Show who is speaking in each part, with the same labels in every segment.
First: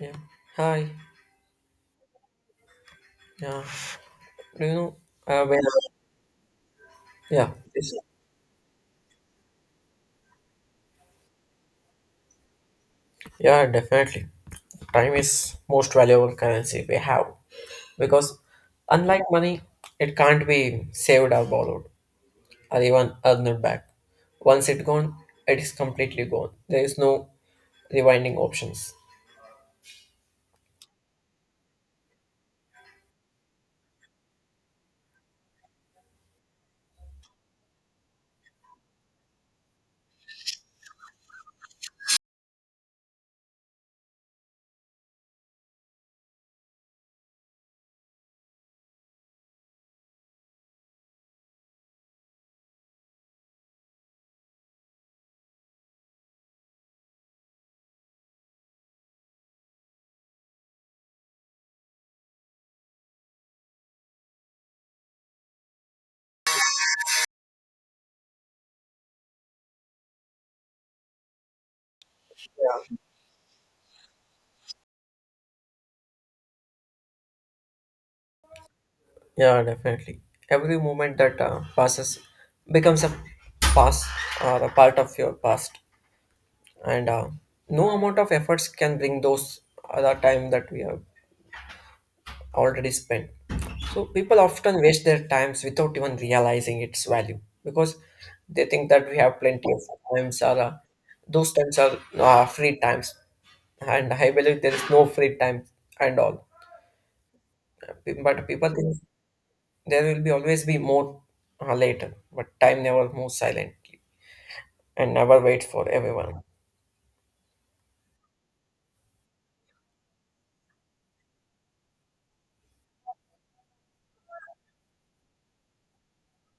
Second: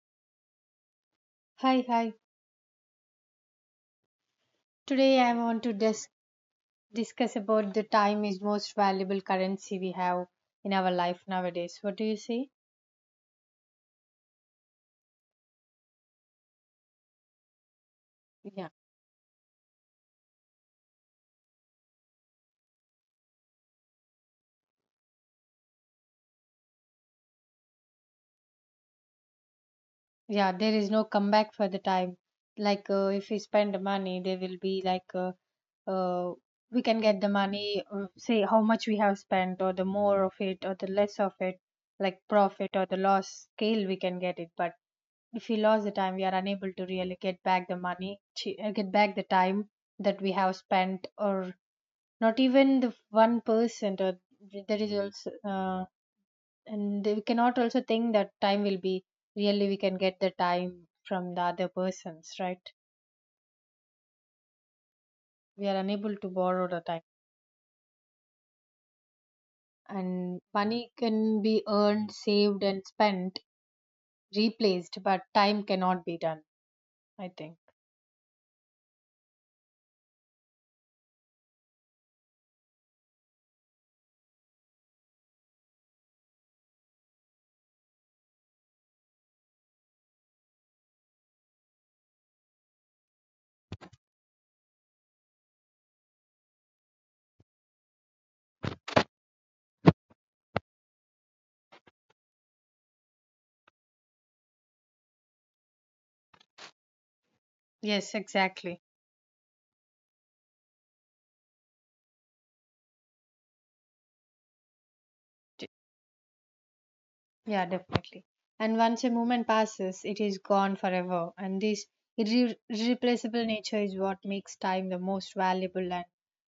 Speaker 1: Yeah. Hi.
Speaker 2: Hi, hi.
Speaker 1: Yeah. Do you know?
Speaker 2: Today I
Speaker 1: Uh, when,
Speaker 2: want to discuss
Speaker 1: yeah.
Speaker 2: about the
Speaker 1: This,
Speaker 2: time is most valuable currency we have in our life nowadays. What do you say?
Speaker 1: yeah. Definitely. Time is most valuable currency we have because,
Speaker 2: Yeah,
Speaker 1: unlike money, it can't be saved or borrowed or even earned back. Once it gone, it is completely gone. There is no rewinding options.
Speaker 2: Yeah, there is no comeback for the time. Like if we spend the money, there will be like uh, we can get the money, say how much we have spent, or the more of it, or the less of it, like profit or the loss scale, we can get it. But if we lost the time, we are unable to really get back the money, get back the time that we have spent, or not even the 1%, or there is also and we cannot also think that time will be really we can get the time from the other persons, right? We are unable to borrow the time, and money can be earned, saved and spent, replaced, but time cannot be done, I think.
Speaker 1: Yeah. Definitely. Every moment that passes becomes a past or a part of your past, and no amount of efforts can bring those other time that we have already spent. So people often waste their times without even realizing its value because they think that we have plenty of times or those times are free times. And I believe there is no free time and all.
Speaker 2: Yes,
Speaker 1: But people
Speaker 2: exactly.
Speaker 1: think there will be always be more later. But time never moves silently and never waits
Speaker 2: J-
Speaker 1: for everyone.
Speaker 2: yeah, definitely. And once a moment passes it is gone forever, and this irreplaceable nature is what makes time the most valuable and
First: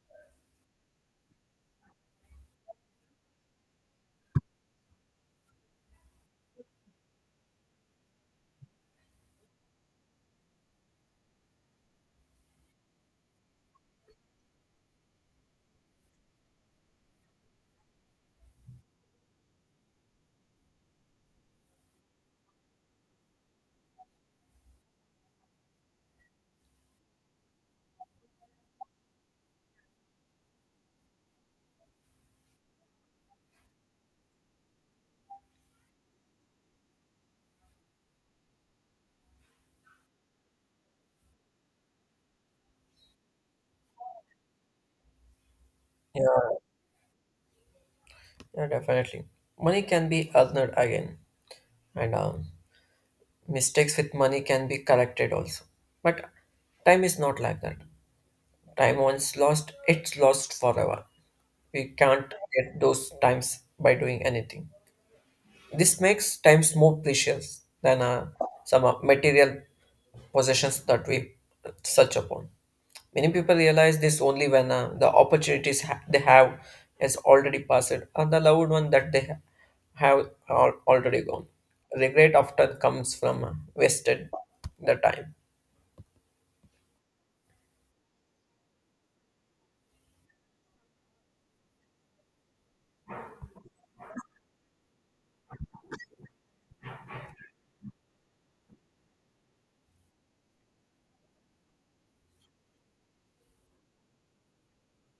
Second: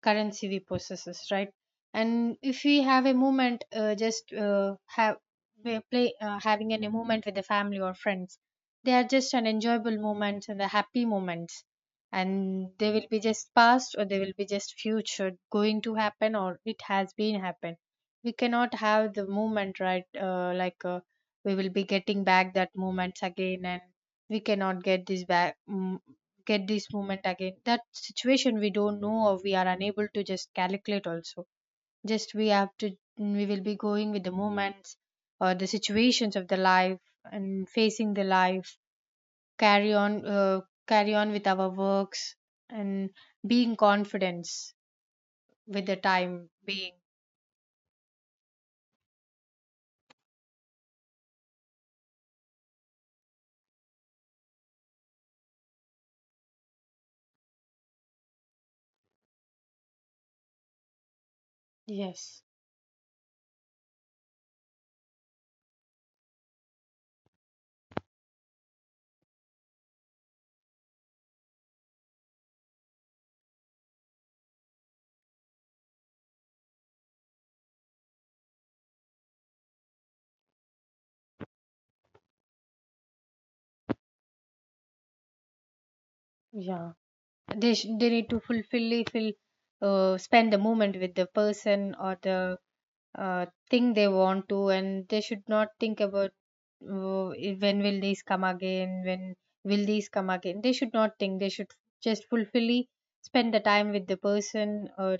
Speaker 2: currency we possesses, right? And if we have a moment, just have we play having a moment with the family or friends, they are just an enjoyable moments and the happy moments, and they will be just past or they will be just future going to happen or it has been happened. We cannot have the moment, right? Uh, like we will be getting back that moments again, and we cannot get this back, get this moment again. That situation we don't know, or we are unable to just calculate also. Just we have to, we will be going with the moments or the situations of the life and facing the life, carry on, carry on with our works and being confidence with the
Speaker 1: Yeah,
Speaker 2: time being.
Speaker 1: yeah, definitely. Money can be earned again, and mistakes with money can be corrected also. But time is not like that. Time once lost, it's lost forever. We can't
Speaker 2: Yes.
Speaker 1: get those times by doing anything. This makes times more precious than some material possessions that we search upon. Many people realize this only when the opportunities they have has already passed or the loved one that they have are already gone. Regret often comes from wasted the time.
Speaker 2: Yeah. They they need to fulfill fill, spend the moment with the person or the thing they want to, and they should not think about, oh, eh, when will these come again? When will these come again? They should not think. They should just fulfilly spend the time with the person, or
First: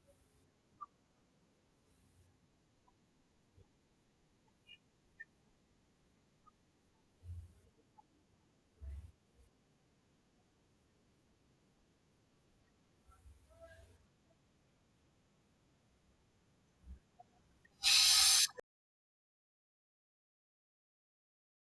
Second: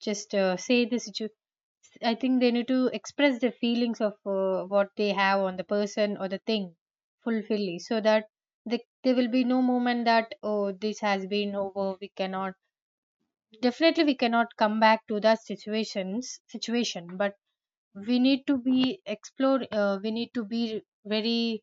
Speaker 2: just say the situation. I think they need to express the feelings of what they have on the person or the thing fulfilly, so that there will be no moment that, oh, this has been over. We cannot, definitely, we cannot come back to that situation, but we need to be explore, we need to be very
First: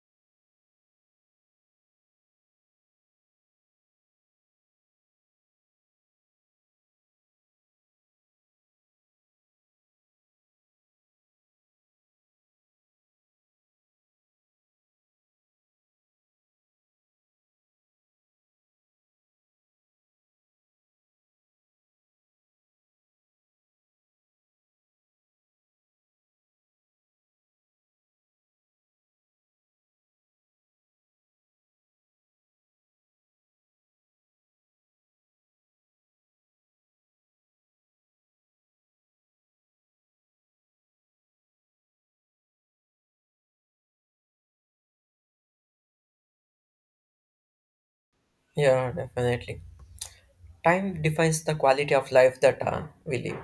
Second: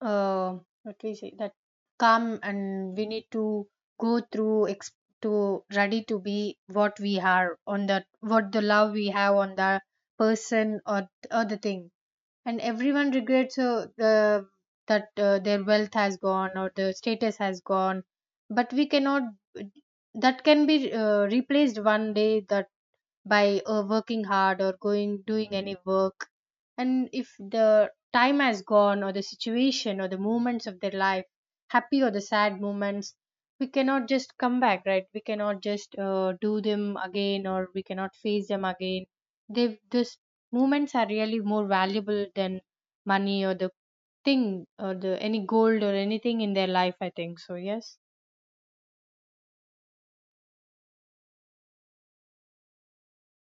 Speaker 2: uh, what we say, that come, and we need to go through to ready to be what we are on that, what the love we have on the person, or the thing. And everyone regrets the that their wealth has gone or the status has gone, but we cannot, that can be replaced one day, that by working hard or going doing any work. And if the time has gone or the situation or the moments of their life, happy or the sad moments, we cannot just come back, right? We cannot just do them again, or we cannot face them again. They, this moments are really more valuable than money or the thing or the any gold or anything in their life, I think so. Yes.
Speaker 1: Yeah, definitely. Time defines the quality of life that we live.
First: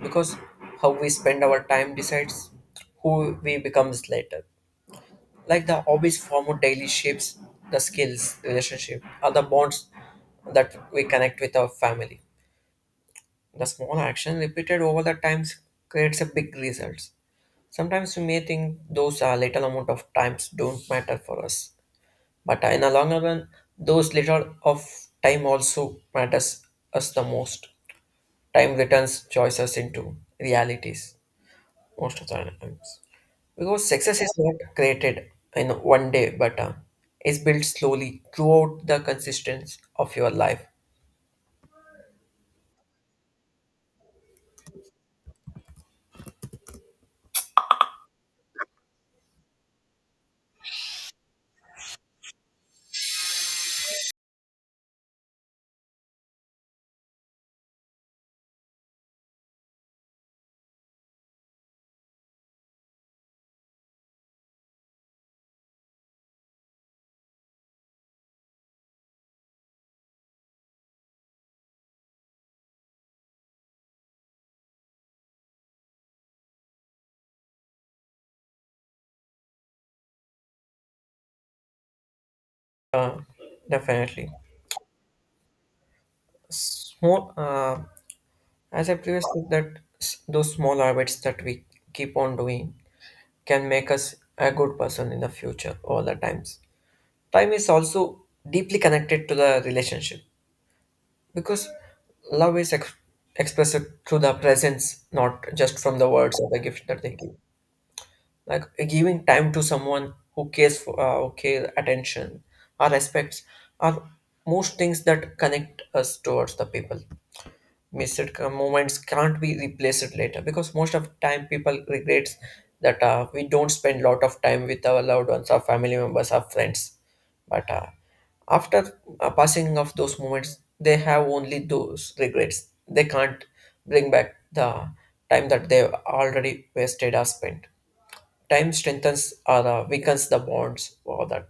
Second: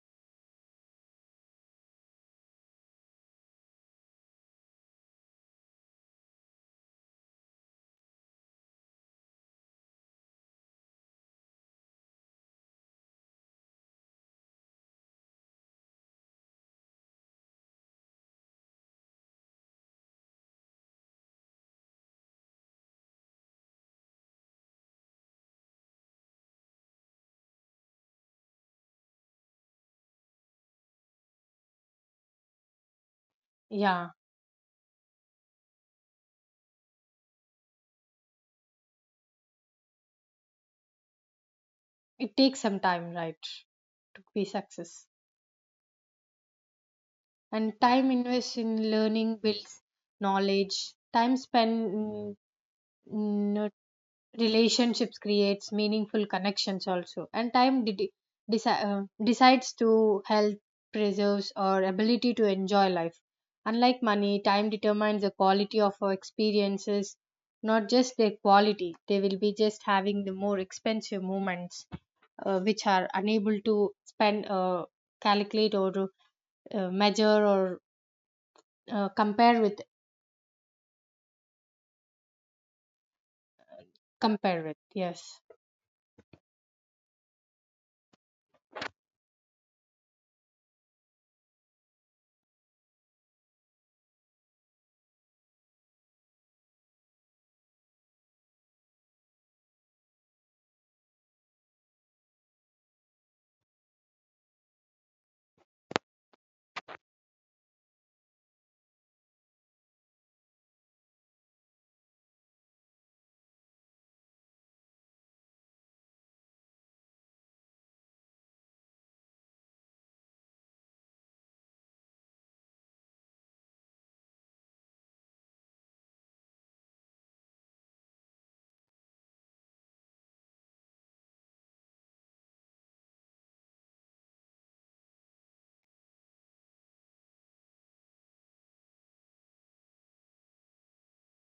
Speaker 1: Because how we spend our time decides who we becomes later. Like the hobbies formed daily shapes the skills, relationship, or the bonds that we connect with our family. The small action repeated over the times creates a big results. Sometimes we may think those are little amount of times don't matter for us, but in the longer run, those little of time also matters us the most. Time returns choices into realities most of the times. Because
Speaker 2: Yeah.
Speaker 1: success is not created in one day, but is built slowly throughout the consistency of your life.
Speaker 2: It takes some time, right, to be success. And time invested in learning builds knowledge, time spent in mm, relationships creates meaningful connections also, and time deci- uh, decides to health, preserves or ability to enjoy life. Unlike money, time determines the quality of our experiences, not just their quality. They will be just having the more expensive moments, which are unable to spend, calculate or to, measure or compare with,
Speaker 1: Uh, Definitely.
Speaker 2: yes.
Speaker 1: Small, uh, as I previously said, that those small habits that we keep on doing can make us a good person in the future all the times. Time is also deeply connected to the relationship because love is expressed through the presence, not just from the words or the gift that they give. Like giving time to someone who cares for who care attention or respects are most things that connect us towards the people. Missed moments can't be replaced later because most of time people regrets that we don't spend lot of time with our loved ones, our family members, our friends. But after passing of those moments, they have only those regrets. They can't bring back the time that they've already wasted or spent. Time strengthens or weakens the bonds for that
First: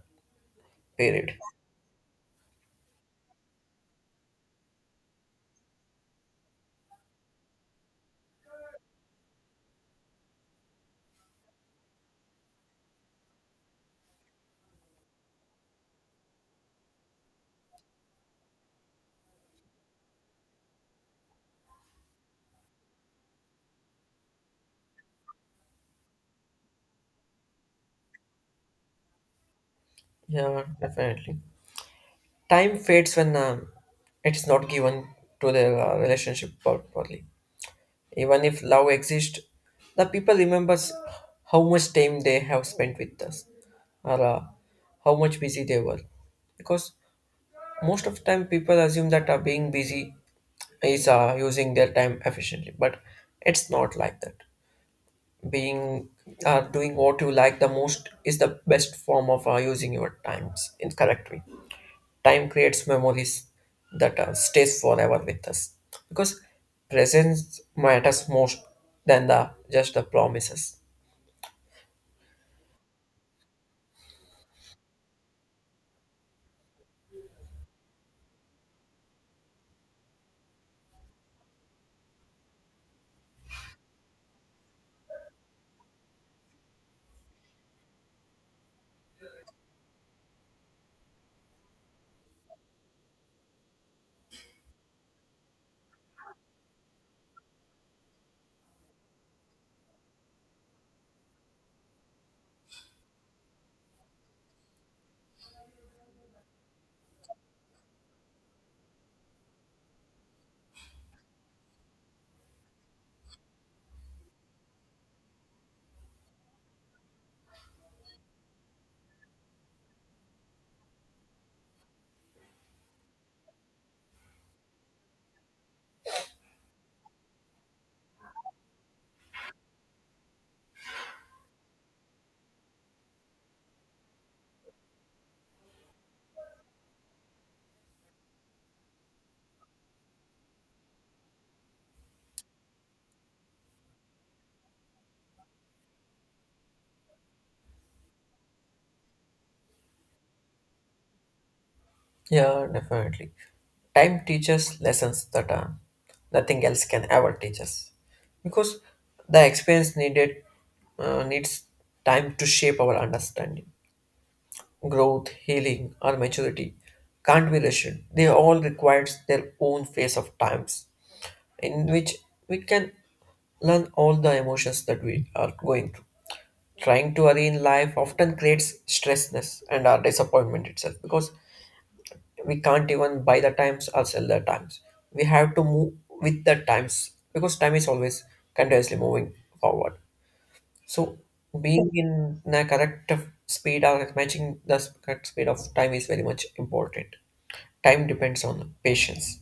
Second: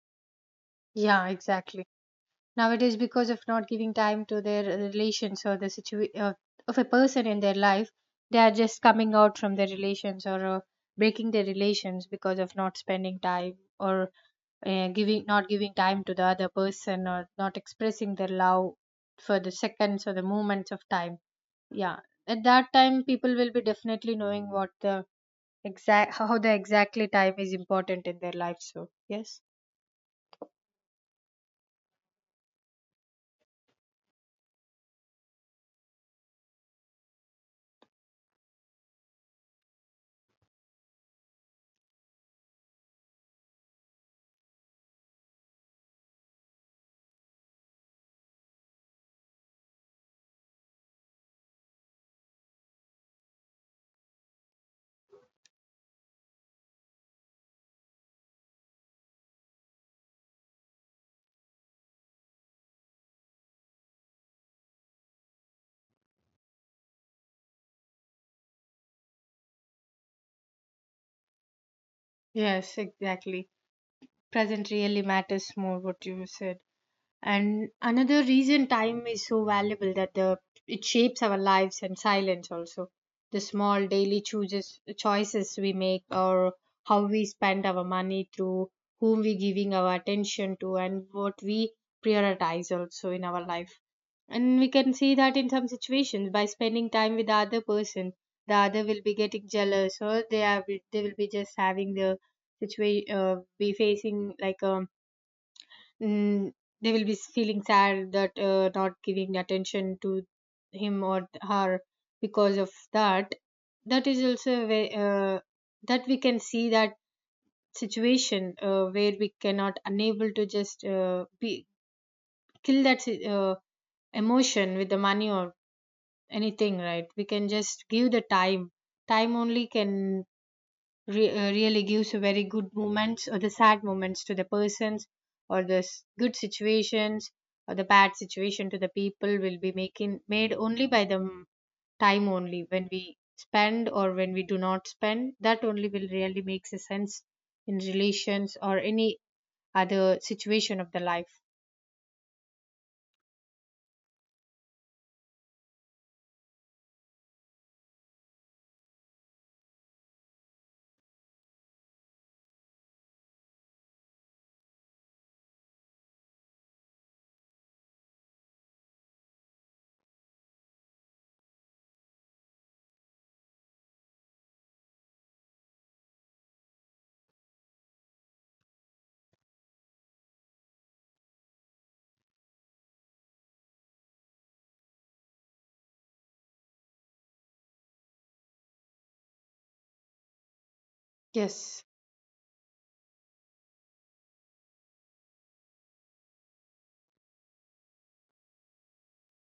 Speaker 2: Yeah,
Speaker 1: period.
Speaker 2: exactly. Nowadays, because of not giving time to their relations or the situation of a person in their life, they are just coming out from their relations or breaking their relations because of not spending time, or giving not giving time to the other person, or not expressing their love for the seconds or the moments of time. Yeah, at that time people will be definitely knowing what the exact, how the exactly time is important in their life. So, yes.
Speaker 1: Yeah, definitely. Time fades when it is not given to the relationship properly. Even if love exists, the people remembers how much time they have spent with us or how much busy they were. Because most of the time people assume that being busy is using their time efficiently, but it's not like that. Being doing what you like the most is the best form of using your times in correct way. Time creates memories that stays forever with us because presence matters most than the just the promises.
Speaker 2: Yes, exactly. Present really matters more, what you said. And another reason time is so valuable, that the it shapes our lives and silence also, the small daily chooses choices we make, or how we spend our money, through whom we giving our attention to, and what we prioritize also in our life. And we can see that in some situations, by spending time with the other person, the other will be getting jealous, or they are, they will be just having the situation, be facing like mm, they will be feeling sad that not giving attention to him or her. Because of that, that is also a way that we can see that situation where we cannot unable to just be kill that emotion with the money or anything, right? We can just give the time. Time only can really gives a very good moments or the sad moments to the persons, or the good situations or the bad situation to the people, will be making made only by the time only. When we spend or when we do not spend, that only will really makes a sense in relations or any other situation of the life.
Speaker 1: Yeah, definitely. Time teaches lessons that nothing else can ever teach us because the experience needed needs time to shape our understanding. Growth, healing, or maturity can't be rushed. They all require their own phase of times in which we can learn all the emotions that we are going through. Trying to hurry in life often creates stressness and our disappointment itself because we can't even buy the times or sell the times. We have to move with the times because time is always continuously moving forward. So
Speaker 2: Yes.
Speaker 1: being in the correct of speed or matching the correct speed of time is very much important. Time depends on patience.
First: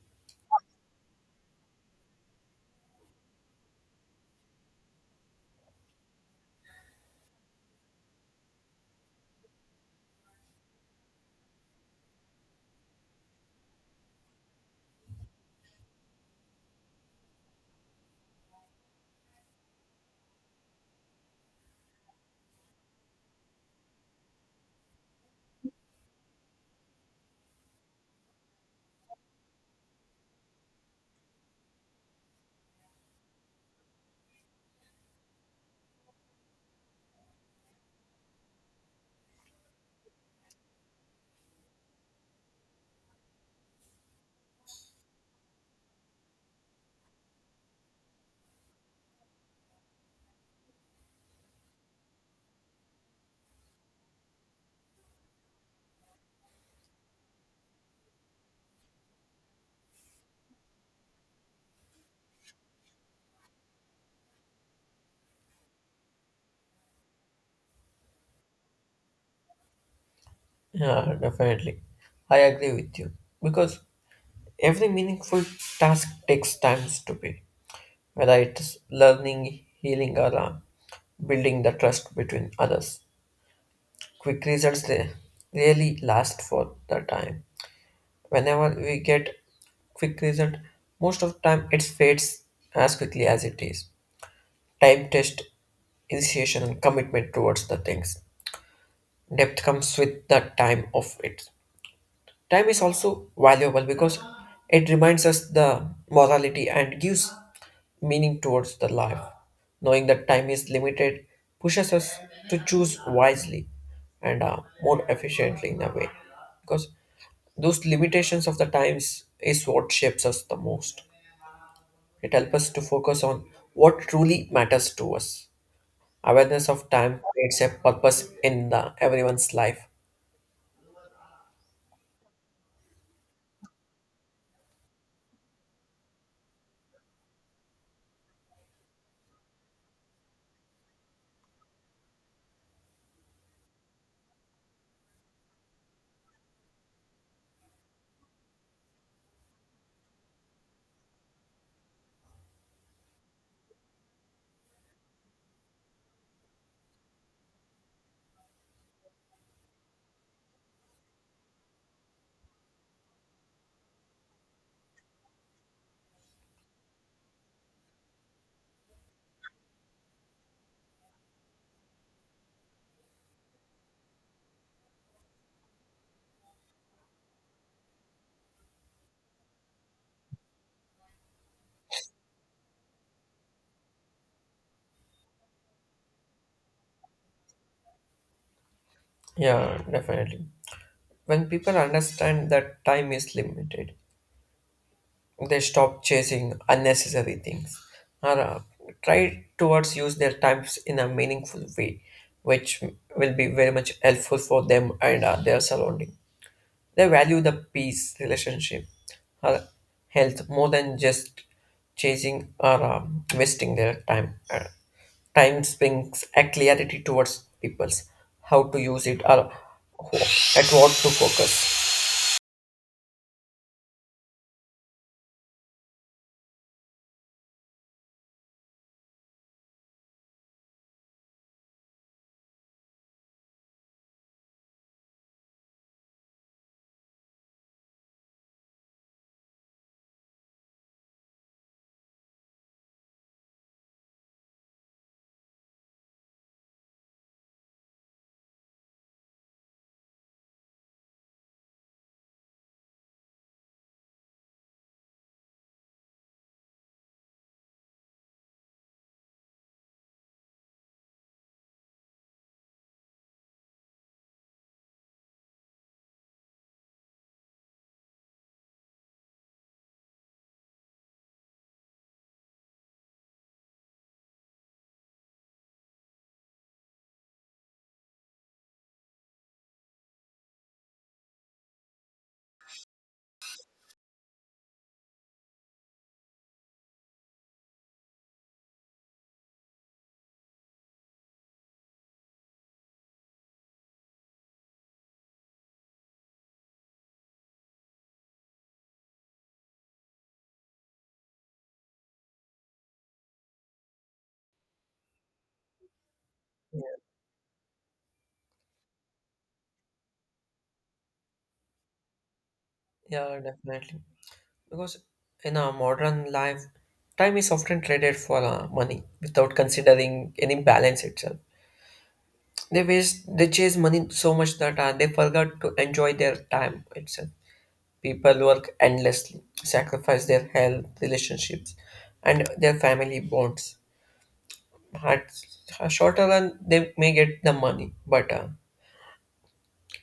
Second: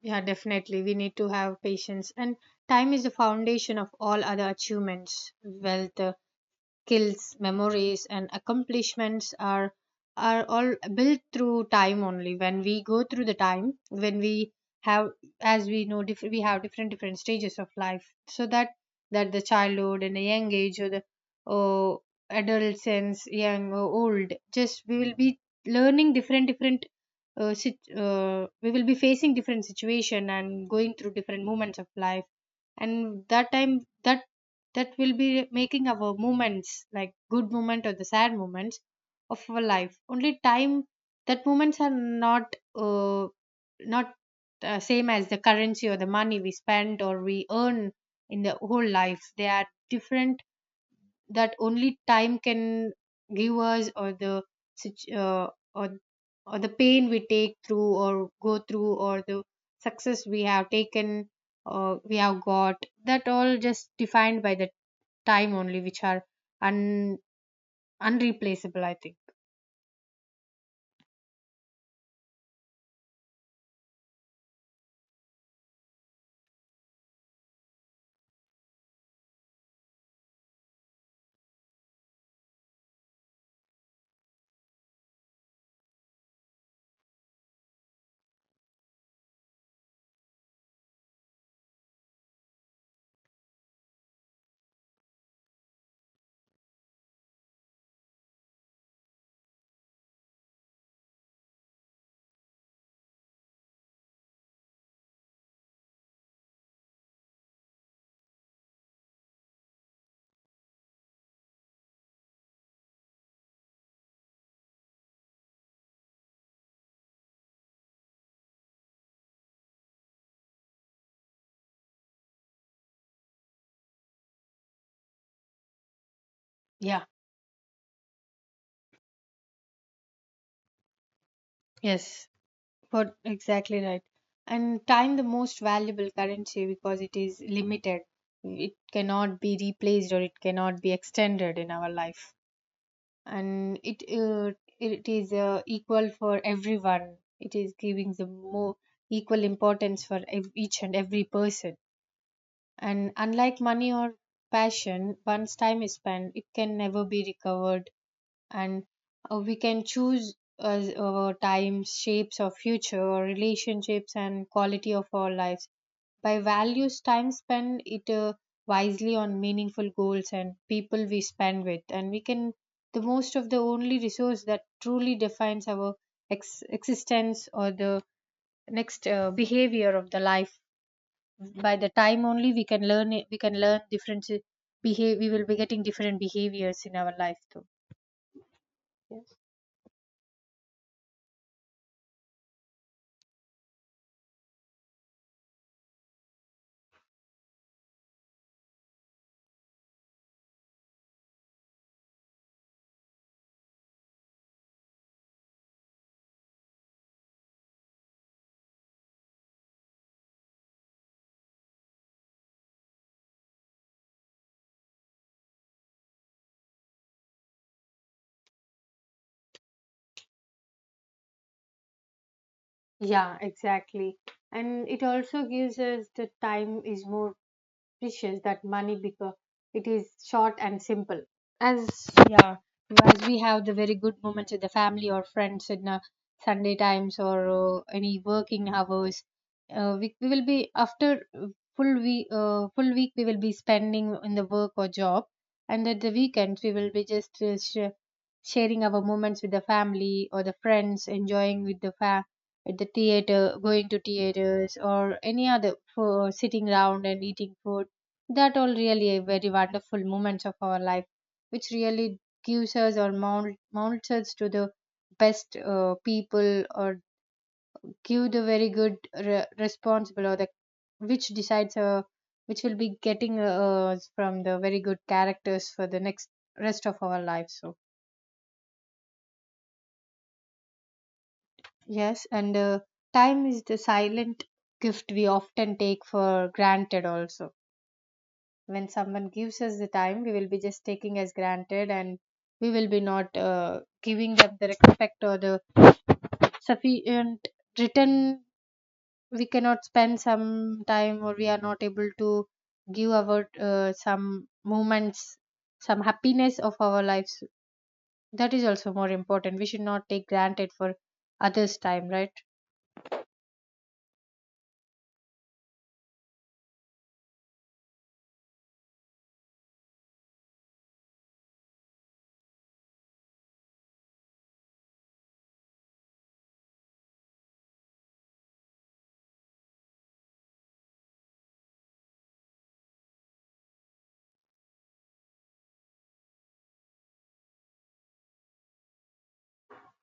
Speaker 2: Yeah, definitely we need to have patience. And time is the foundation of all other achievements. Wealth, skills, memories, and accomplishments are all built through time only. When we go through the time, when we have, as we know, we have different different stages of life. So that that the childhood and a young age or the or adolescence, young or old, just we will be learning different different. We will be facing different situation and going through different moments of life, and that time, that that will be making our moments like good moment or the sad moments of our life only time. That moments are not not same as the currency or the money we spend or we earn in the whole life, they are different. That only time can give us, or the situ- uh, or or the pain we take through or go through, or the success we have taken or we have got, that all just defined by the time only, which are un unreplaceable, I think.
Speaker 1: Yeah, definitely. I agree with you because every meaningful task takes time to be, whether it's learning, healing, or building the trust between others. Quick results they really last for the time. Whenever we get quick result, most of the time it fades as quickly as it is. Time test initiation and commitment towards the things. Depth comes with the time of it. Time is also valuable because it reminds us the morality and gives meaning towards the life. Knowing that time is limited pushes us to choose wisely and more efficiently in a way because those limitations of the times is what shapes us the most. It helps us to focus on what truly matters to us. Awareness of
Speaker 2: Yeah.
Speaker 1: time creates a purpose in the everyone's life.
Speaker 2: Yes. But exactly, right? And time the most valuable currency because it is limited, it cannot be replaced or it cannot be extended in our life. And it it is equal for everyone, it is giving the more equal importance for each and every person. And unlike money or passion, once time is spent it can never be recovered. And we can choose, as our time shapes of future, our relationships and quality of our lives, by values time spent, it wisely on meaningful goals and people we spend with. And we can the most of the only resource that truly defines our existence, or the next behavior of the life. By the time only we can learn it, we can learn different behave, we will be getting different behaviors in our life too. Yes.
Speaker 1: Yeah, definitely. When people understand that time is limited, they stop chasing unnecessary things or try towards use their times in a meaningful way, which will be very much helpful for them and their surrounding. They value the peace, relationship, her health more than just chasing or wasting their time. Time brings a clarity towards people's how to use it or who- at what to focus.
Speaker 2: Yeah, exactly. And it also gives us the time is more precious that money because it is short and simple as, yeah, as we have the very good moments with the family or friends in Sunday times or any working hours. We will be after full week, full week we will be spending in the work or job, and at the weekends we will be just sharing our moments with the family or the friends, enjoying with at the theater, going to theaters or any other for sitting around and eating food. That all really a very wonderful moments of our life, which really gives us or mounts us to the best people, or give the very good responsible, or the which decides which will be getting us from the very good characters for the next rest of our life. So yes, and time is the silent gift we often take for granted also. When someone gives us the time, we will be just taking as granted and we will be not giving them the respect or the sufficient return. We cannot spend some time or we are not able to give our some moments, some happiness of
Speaker 1: Yeah,
Speaker 2: our lives. That is also more important. We should not take granted for others time, right?
Speaker 1: yeah, definitely. Because in our modern life, time is often traded for money without considering any balance itself. They chase money so much that they forgot to enjoy their time itself. People work endlessly, sacrifice their health, relationships, and their family bonds. At a shorter run, they may get the money, but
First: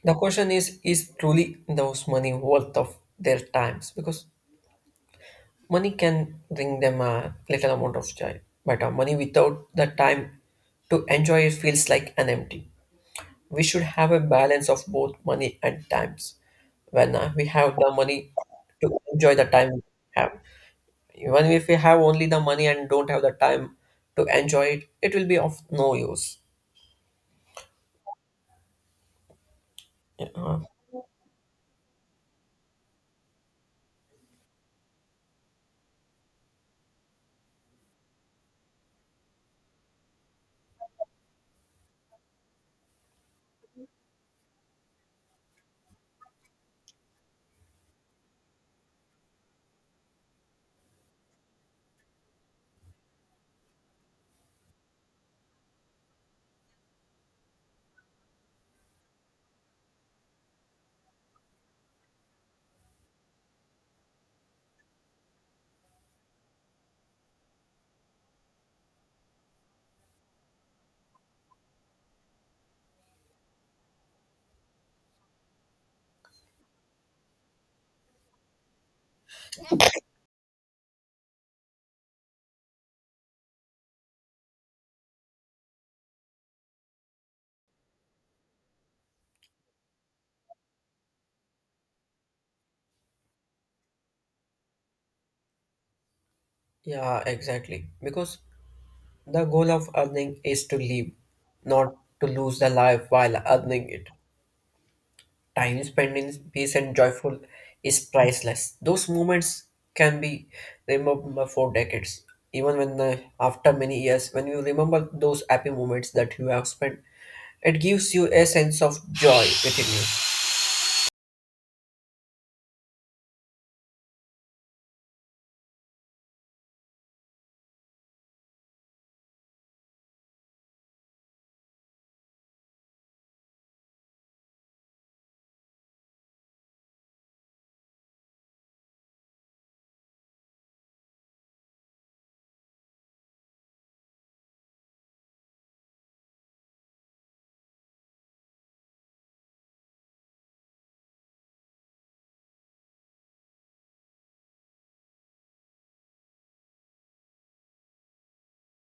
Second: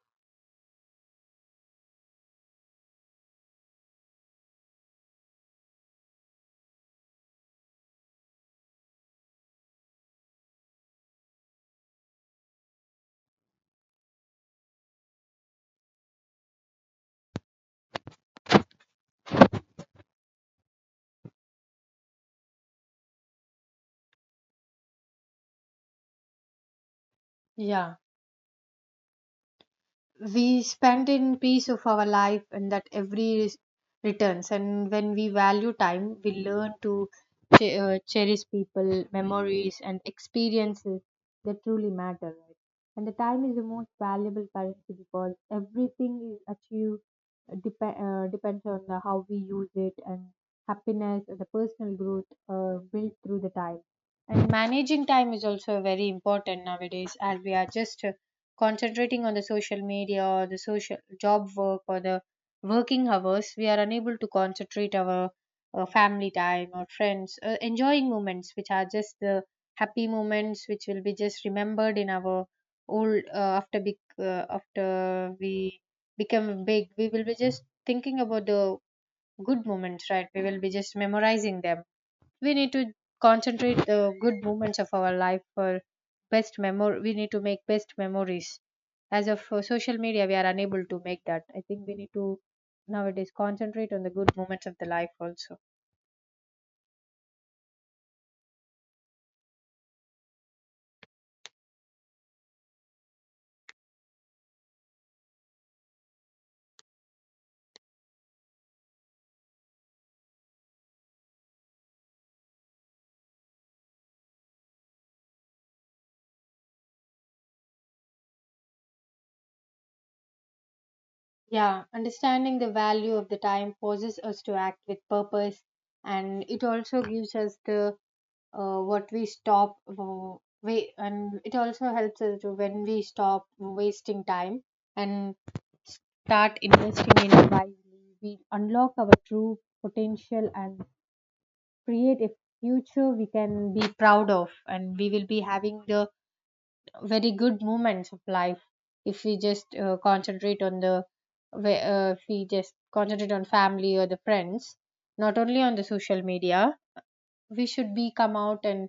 Speaker 1: the question is truly those money worth of their times? Because money can bring them a little amount of joy, but money without the time to enjoy it feels like an empty. We should have a balance of both money and times. When we have the money to enjoy the time we have. Even if we have only the money and don't have the time to enjoy it, it will be of no use.
Speaker 2: Yeah,
Speaker 1: Yeah,
Speaker 2: we spend in peace of our life and that every returns. And when we value time, we learn to cherish people, memories and experiences that truly matter, right? And the time is the most valuable currency because everything is achieved depends on the how we use it. And happiness and the personal growth built through the time. And managing time is also very important nowadays, as we are just concentrating on the social media or the social job work or the working hours. We are unable to concentrate our family time or friends enjoying moments, which are just the happy moments which will be just remembered in our old, after big, after we become big, we will be just thinking about the good moments, right? We will be just memorizing them. We need to concentrate the good moments of our life for best memory. We need to make best memories. As of social media, we are unable to make that. I think we need to nowadays concentrate on the good moments of the life also.
Speaker 1: yeah, exactly. Because the goal of earning is to live, not to lose the life while earning it. Time spent in peace and joyful is priceless. Those moments can be remembered for decades. Even when after many years, when you remember those happy moments that you have spent, it gives you a sense of joy within
Speaker 2: Yeah, understanding the value of the time forces us to act with purpose. And it also gives us the what we stop we and it also helps us to, when we stop wasting time and start investing in it wisely, we unlock our true potential and create a future we can be proud of. And we will be having the very good moments of life if we just concentrate on if we just concentrate on family or the friends, not only on the social media. We should be come out and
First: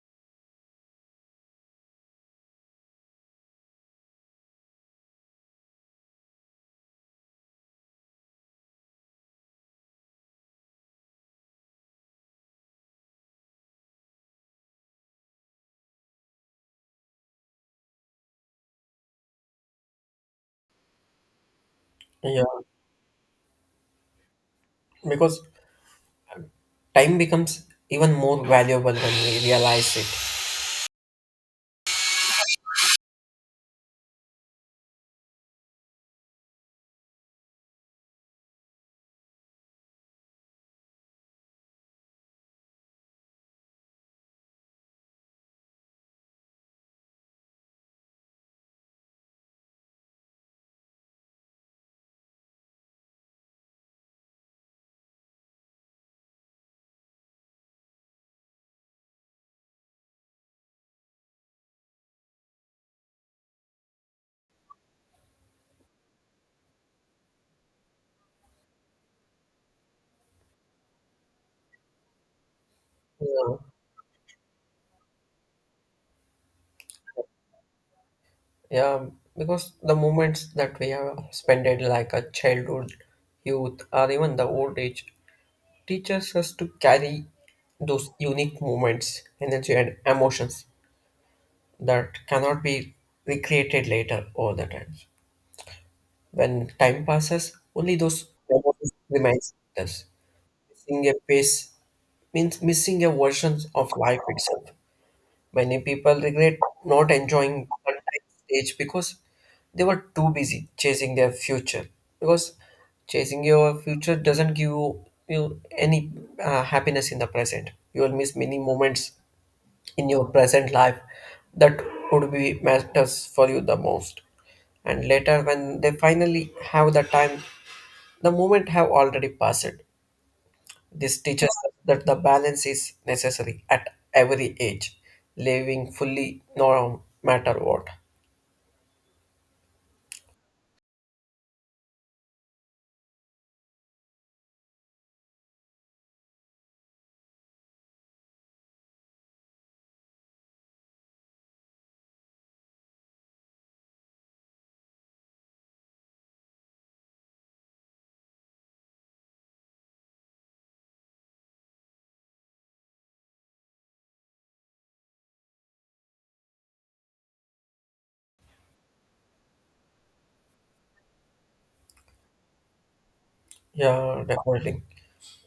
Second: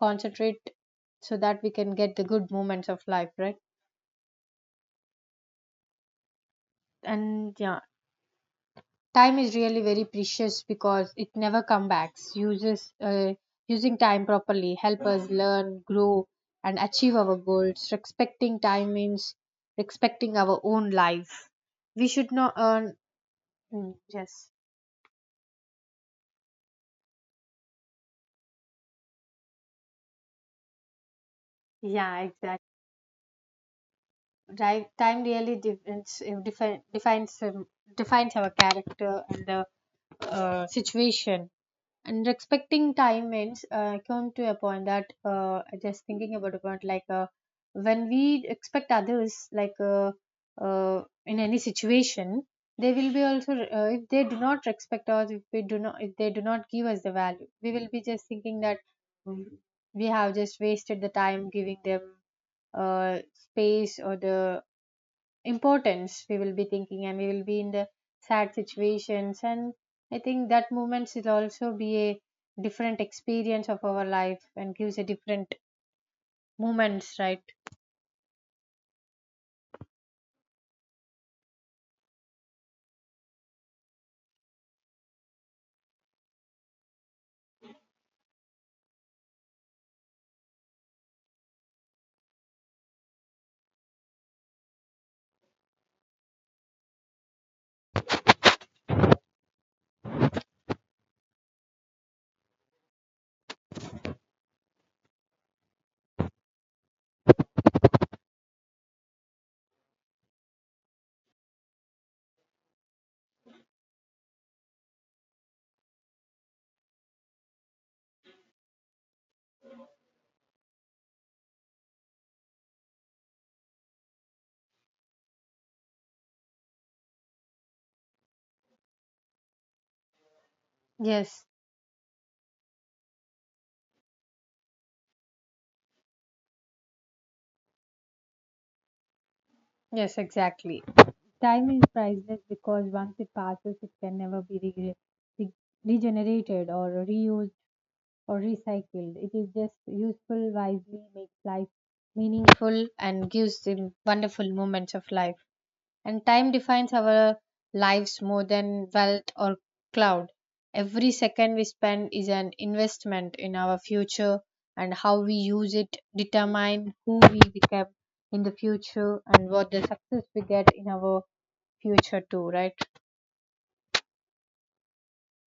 Speaker 2: concentrate so that we can get the good moments of life, right? And yeah, time is really very precious because it never comes back. Uses, using time properly help us learn, grow and achieve our goals. Respecting time means respecting our own life. We should
Speaker 1: you. Yeah,
Speaker 2: not earn. Mm, yes.
Speaker 1: because time becomes even more valuable when we realize it.
Speaker 2: Yeah, exactly. Right. Time really defines our character and the situation. And respecting time means, I come to a point that, just thinking about a point like, when we expect others, like, in any situation, they will be also, if they do not respect us, if they do not give us the value, we will be just thinking that, mm, we have just wasted the time giving them uh, space or the importance. We will be thinking and we will be in the sad situations. And I think that moments will also be a different
Speaker 1: Yeah,
Speaker 2: experience of our life and gives a different moments, right?
Speaker 1: yeah, because the moments that we have spent in like a childhood, youth, or even the old age teaches us to carry those unique moments, energy, and emotions that cannot be recreated later all the time. When time passes, only those memories remains with us. Missing a pace means missing a version of life itself. Many people regret not enjoying contact stage because they were too busy chasing their future. Because chasing your future doesn't give you any happiness in the present. You will miss many moments in your present life that would be matters for you the most. And later, when they finally have the time, the moment have already passed. This
Speaker 2: Yes.
Speaker 1: teaches us that the balance is necessary at every age, living fully no matter what.
Speaker 2: Yes, exactly. Time is priceless because once it passes, it can never be re- regenerated or reused or recycled. It is just useful wisely, makes life meaningful. And gives the wonderful moments of life. And time defines our lives more than wealth or cloud. Every second we spend is an investment in our future, and how we use it determine who we become in the future and what the success we get in our future too, right?
Speaker 1: Yeah, definitely.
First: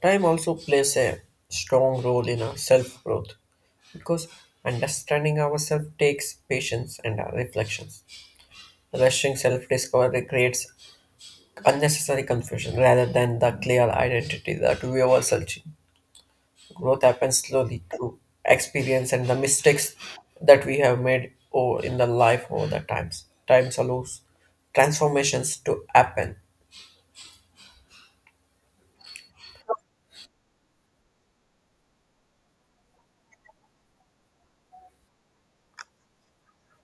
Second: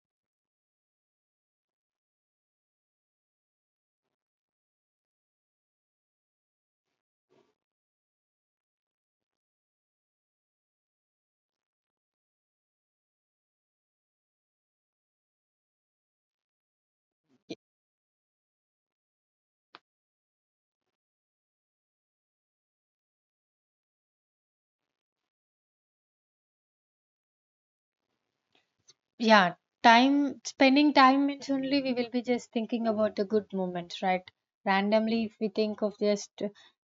Speaker 1: Time also plays a strong role in our self growth because understanding ourselves takes patience and reflections. Rushing self discovery creates unnecessary confusion rather than the clear identity that we were searching. Growth happens slowly through experience and the mistakes that we have made over in the life over the times. Times allows transformations to happen.
Speaker 2: Yeah, time spending time means only we will be just thinking about the good moments, right? Randomly, if we think of just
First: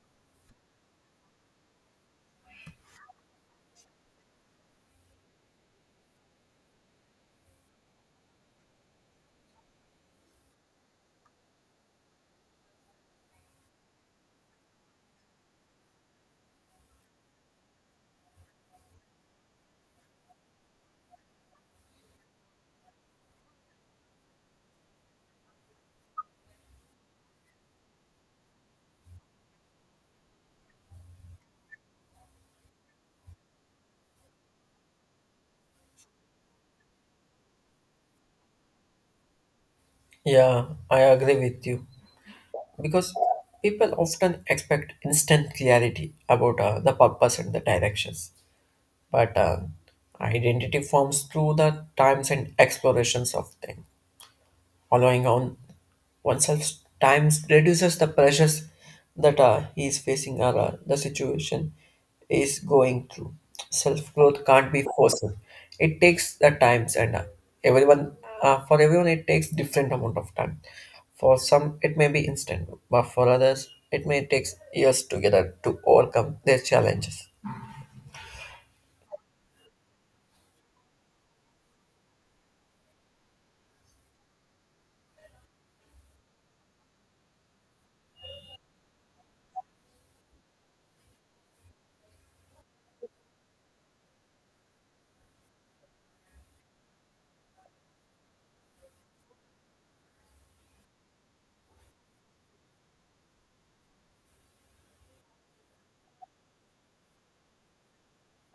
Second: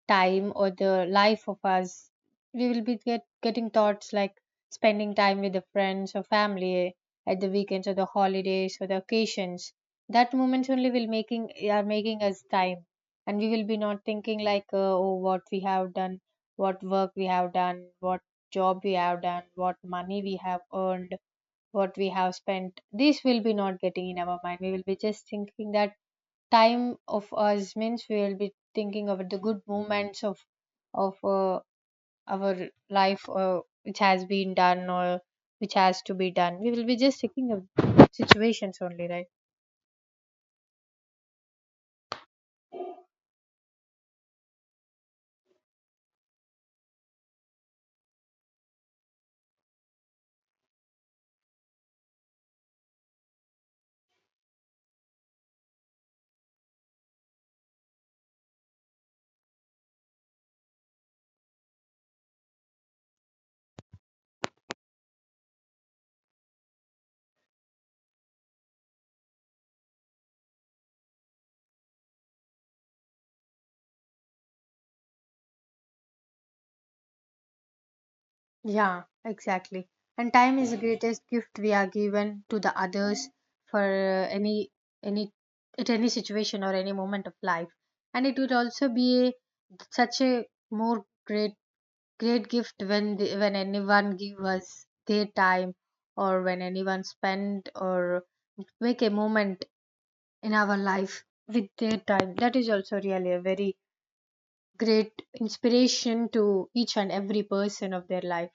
Speaker 2: time or the life of us, we will be getting thoughts like spending time with the friends or family at the weekends or the holidays or the occasions. That moments only will making are making us time, and we will be not thinking like, oh, what we have done, what work we have done, what job we have done, what money we have earned, what we have spent. This will be not getting in our mind. We will be just thinking that time of us means we will be thinking of the good moments of of uh, our life, which has been done or which has to be done. We will be just thinking of situations only, right?
Speaker 1: Yeah, I agree with you because people often expect instant clarity about the purpose and the directions. But identity forms through the times and explorations of things allowing on oneself. Times reduces the pressures that he is facing or the situation is going through. Self growth can't be forced. It takes the times and everyone, for everyone it takes different amount of time. For some it may be instant, but for others it may take years together to overcome their challenges.
Speaker 2: Yeah, exactly. And time is the greatest gift we are given to the others for any at any situation or any moment of life. And it would also be such a more great great gift when when anyone give us their time or when anyone spend or make a moment in our life with their time. That is also really a very great inspiration to each and every person of their life.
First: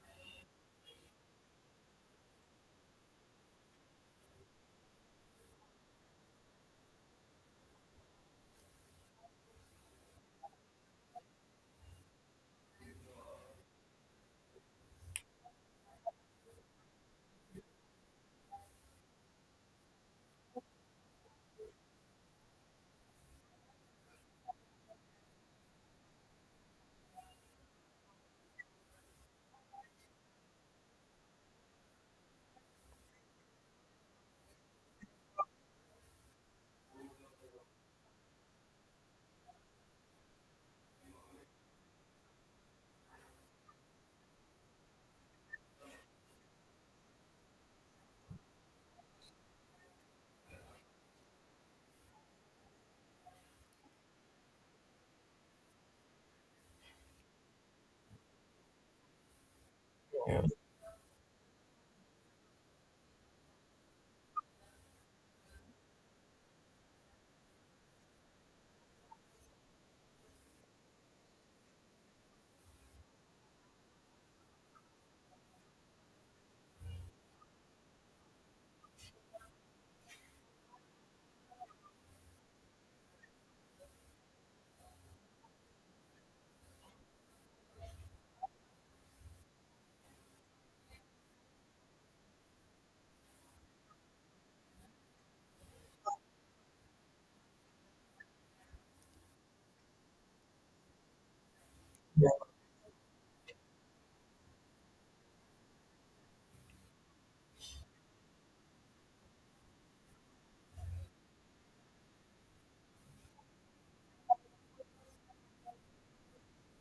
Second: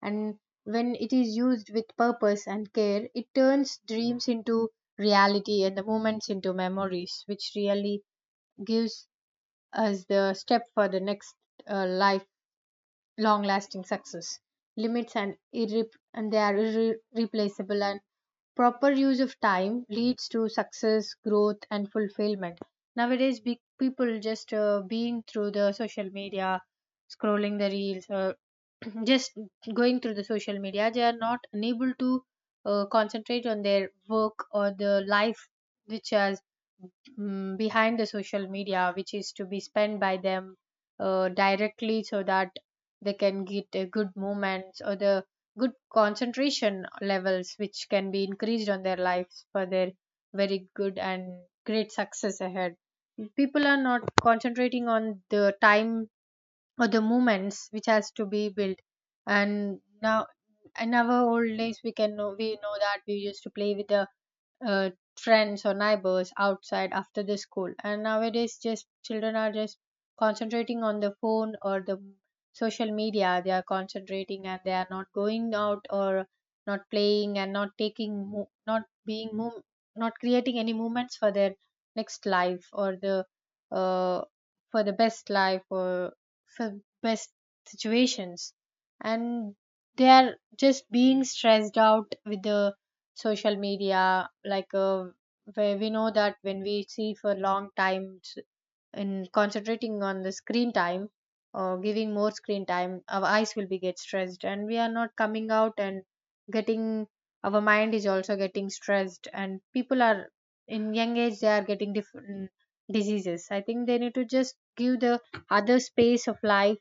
Speaker 2: And when it is used with purpose and care, it turns dreams into reality and the moments into memories, which really gives us the step for the next, life long lasting success limits and they are irreplaceable. And proper use of time leads to success, growth, and fulfillment. Nowadays, big people just being through the social media, scrolling the reels, or just going through the social media, they are not unable to concentrate on their work or the life which has, mm, behind the social media, which is to be spent by them directly, so that they can get good moments or the good concentration levels which can be increased on their lives for their very good and great success ahead. People are not concentrating on the time or the moments which has to be built. And now,
Speaker 1: Yeah,
Speaker 2: in our old days, we can know, we know that we used to play with the uh, friends or neighbors outside after the school. And nowadays just children are just concentrating on the phone or the social media. They are concentrating and they are not going out or not playing and not taking not creating any movements for their next life, or the, uh, for the best life or for best situations. And they are just being stressed out with the social media, like, where we know that when we see for long time in concentrating on the screen time, or giving
Speaker 1: yeah,
Speaker 2: more screen time, our eyes will be get stressed and we are not coming out and getting, our mind is also getting stressed. And people are in young age, they are getting different diseases. I think they need to just give the other space of life,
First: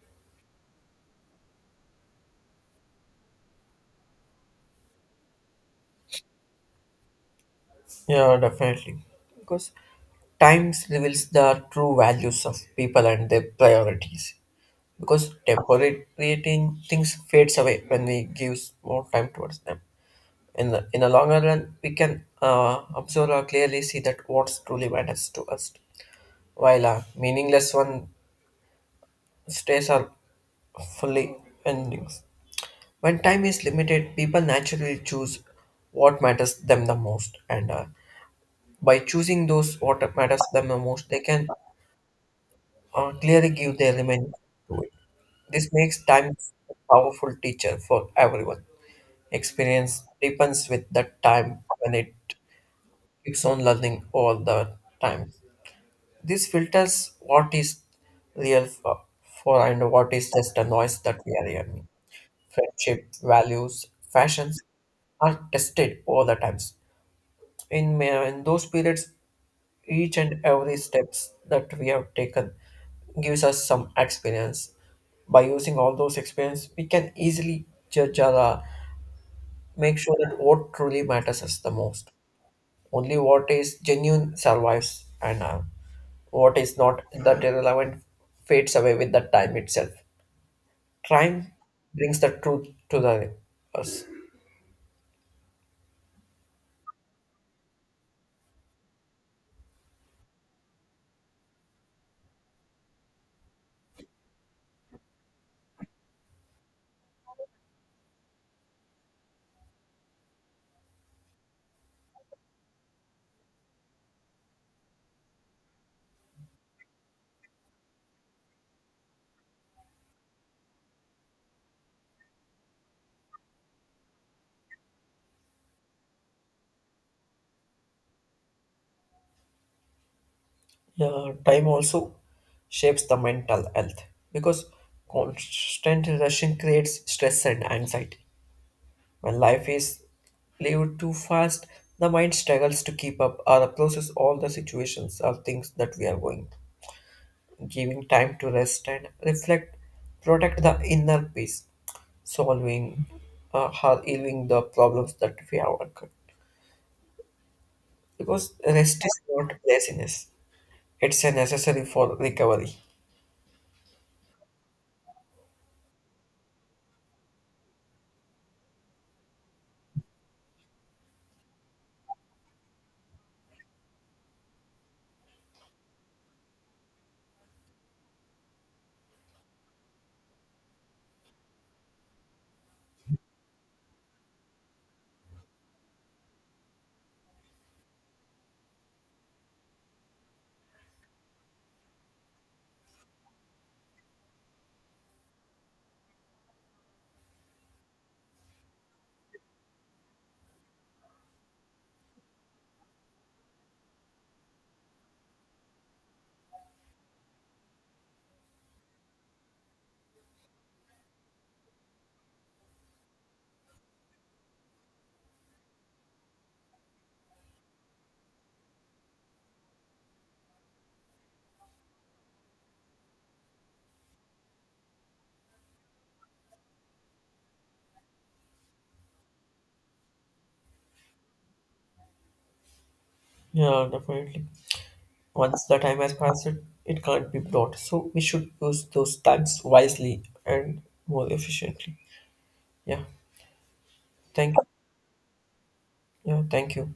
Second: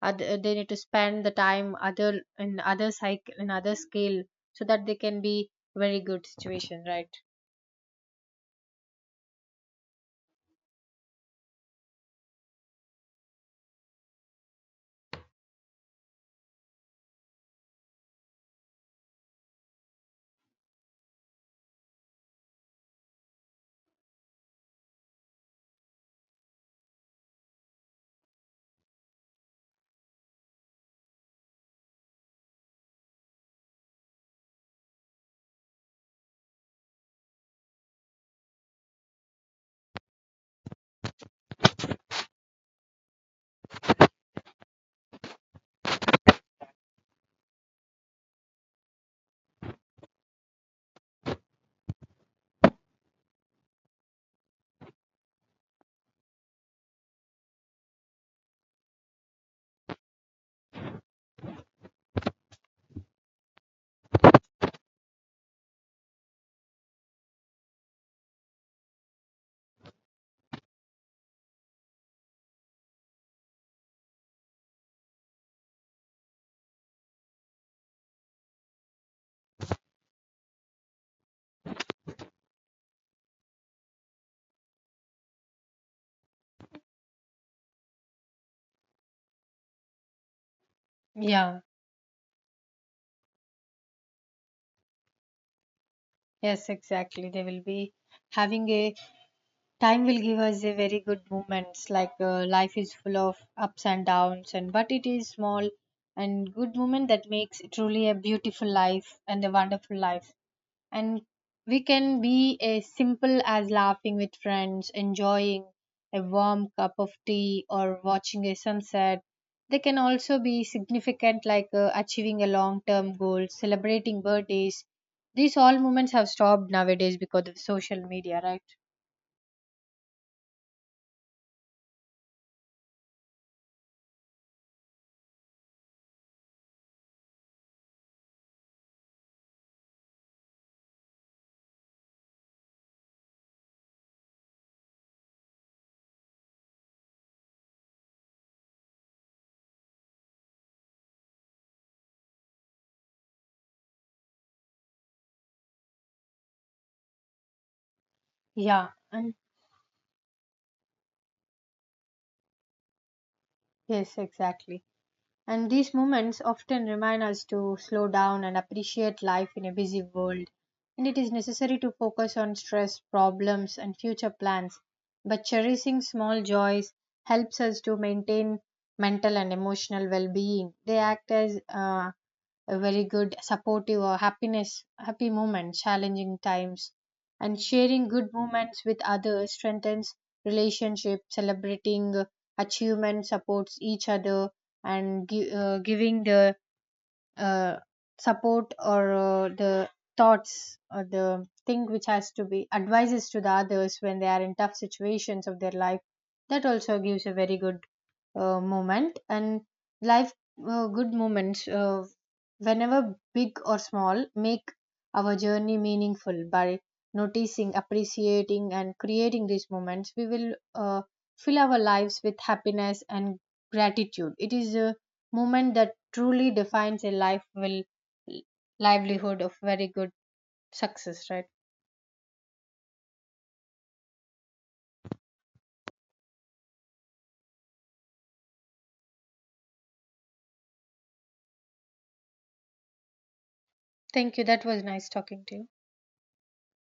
Speaker 2: other, they need to spend the time other in other cycle, in other skill, so that they can be very good situation, right?
Speaker 1: yeah, definitely. Because times reveals the true values of people and their priorities. Because decorating things fades away when we give more time towards them. In the longer run, we can observe or clearly see that what truly matters to us, while a meaningless one stays are fully endings. When time is limited, people naturally choose what matters them the most, and by choosing those what matters them the most, they can clearly give their remaining to it. This makes time a powerful teacher for everyone. Experience deepens with the time when it keeps on learning all the time. This filters what is real for and what is just a noise that we are hearing. Friendship, values, fashions are tested all the times. In those periods, each and every steps that we have taken gives us some experience. By using all those experience, we can easily judge or make sure that what truly matters us the most. Only what is genuine survives, and what is not that irrelevant fades away with the time itself. Time
Speaker 2: Yeah.
Speaker 1: brings the truth to the us.
Speaker 2: Yes, exactly. They will be having a time, will give us a very good moments, like, life is full of ups and downs, and but it is small and good moment that makes truly a beautiful life and a wonderful life. And we can be as simple as laughing with friends, enjoying a warm cup of tea, or watching a sunset. They can also be significant, like, achieving a long term goal, celebrating birthdays. These all moments have stopped nowadays because of social media, right?
Speaker 1: Yeah, time also shapes the mental health because constant rushing creates stress and anxiety. When life is lived too fast, the mind struggles to keep up or process all the situations or things that we are going. Giving time to rest and reflect, protect the inner peace, solving, healing the problems that we have occurred. Because
Speaker 2: Yeah,
Speaker 1: rest is
Speaker 2: and
Speaker 1: not laziness; it's a necessary for recovery.
Speaker 2: yes, exactly. And these moments often remind us to slow down and appreciate life in a busy world. And it is necessary to focus on stress, problems, and future plans. But cherishing small joys helps us to maintain mental and emotional well being. They act as, a very good supportive or happiness happy moments, challenging times. And sharing good moments with others strengthens relationship, celebrating achievement, supports each other. And giving the uh, support or the thoughts or the thing which has to be advices to the others when they are in tough situations of their life, that also gives a very good moment and life. Good moments, whenever big or small, make our journey meaningful. By noticing, appreciating and creating these moments, we will uh, fill our lives with happiness and gratitude. It is a moment that truly defines a life, will livelihood of very good success, right?
Speaker 1: Yeah, definitely. Once the time has passed, it can't be brought. So we should use those times wisely and more efficiently. Yeah.
Speaker 2: Thank you,
Speaker 1: Thank.
Speaker 2: that was nice talking to you.
Speaker 1: Yeah. Thank you.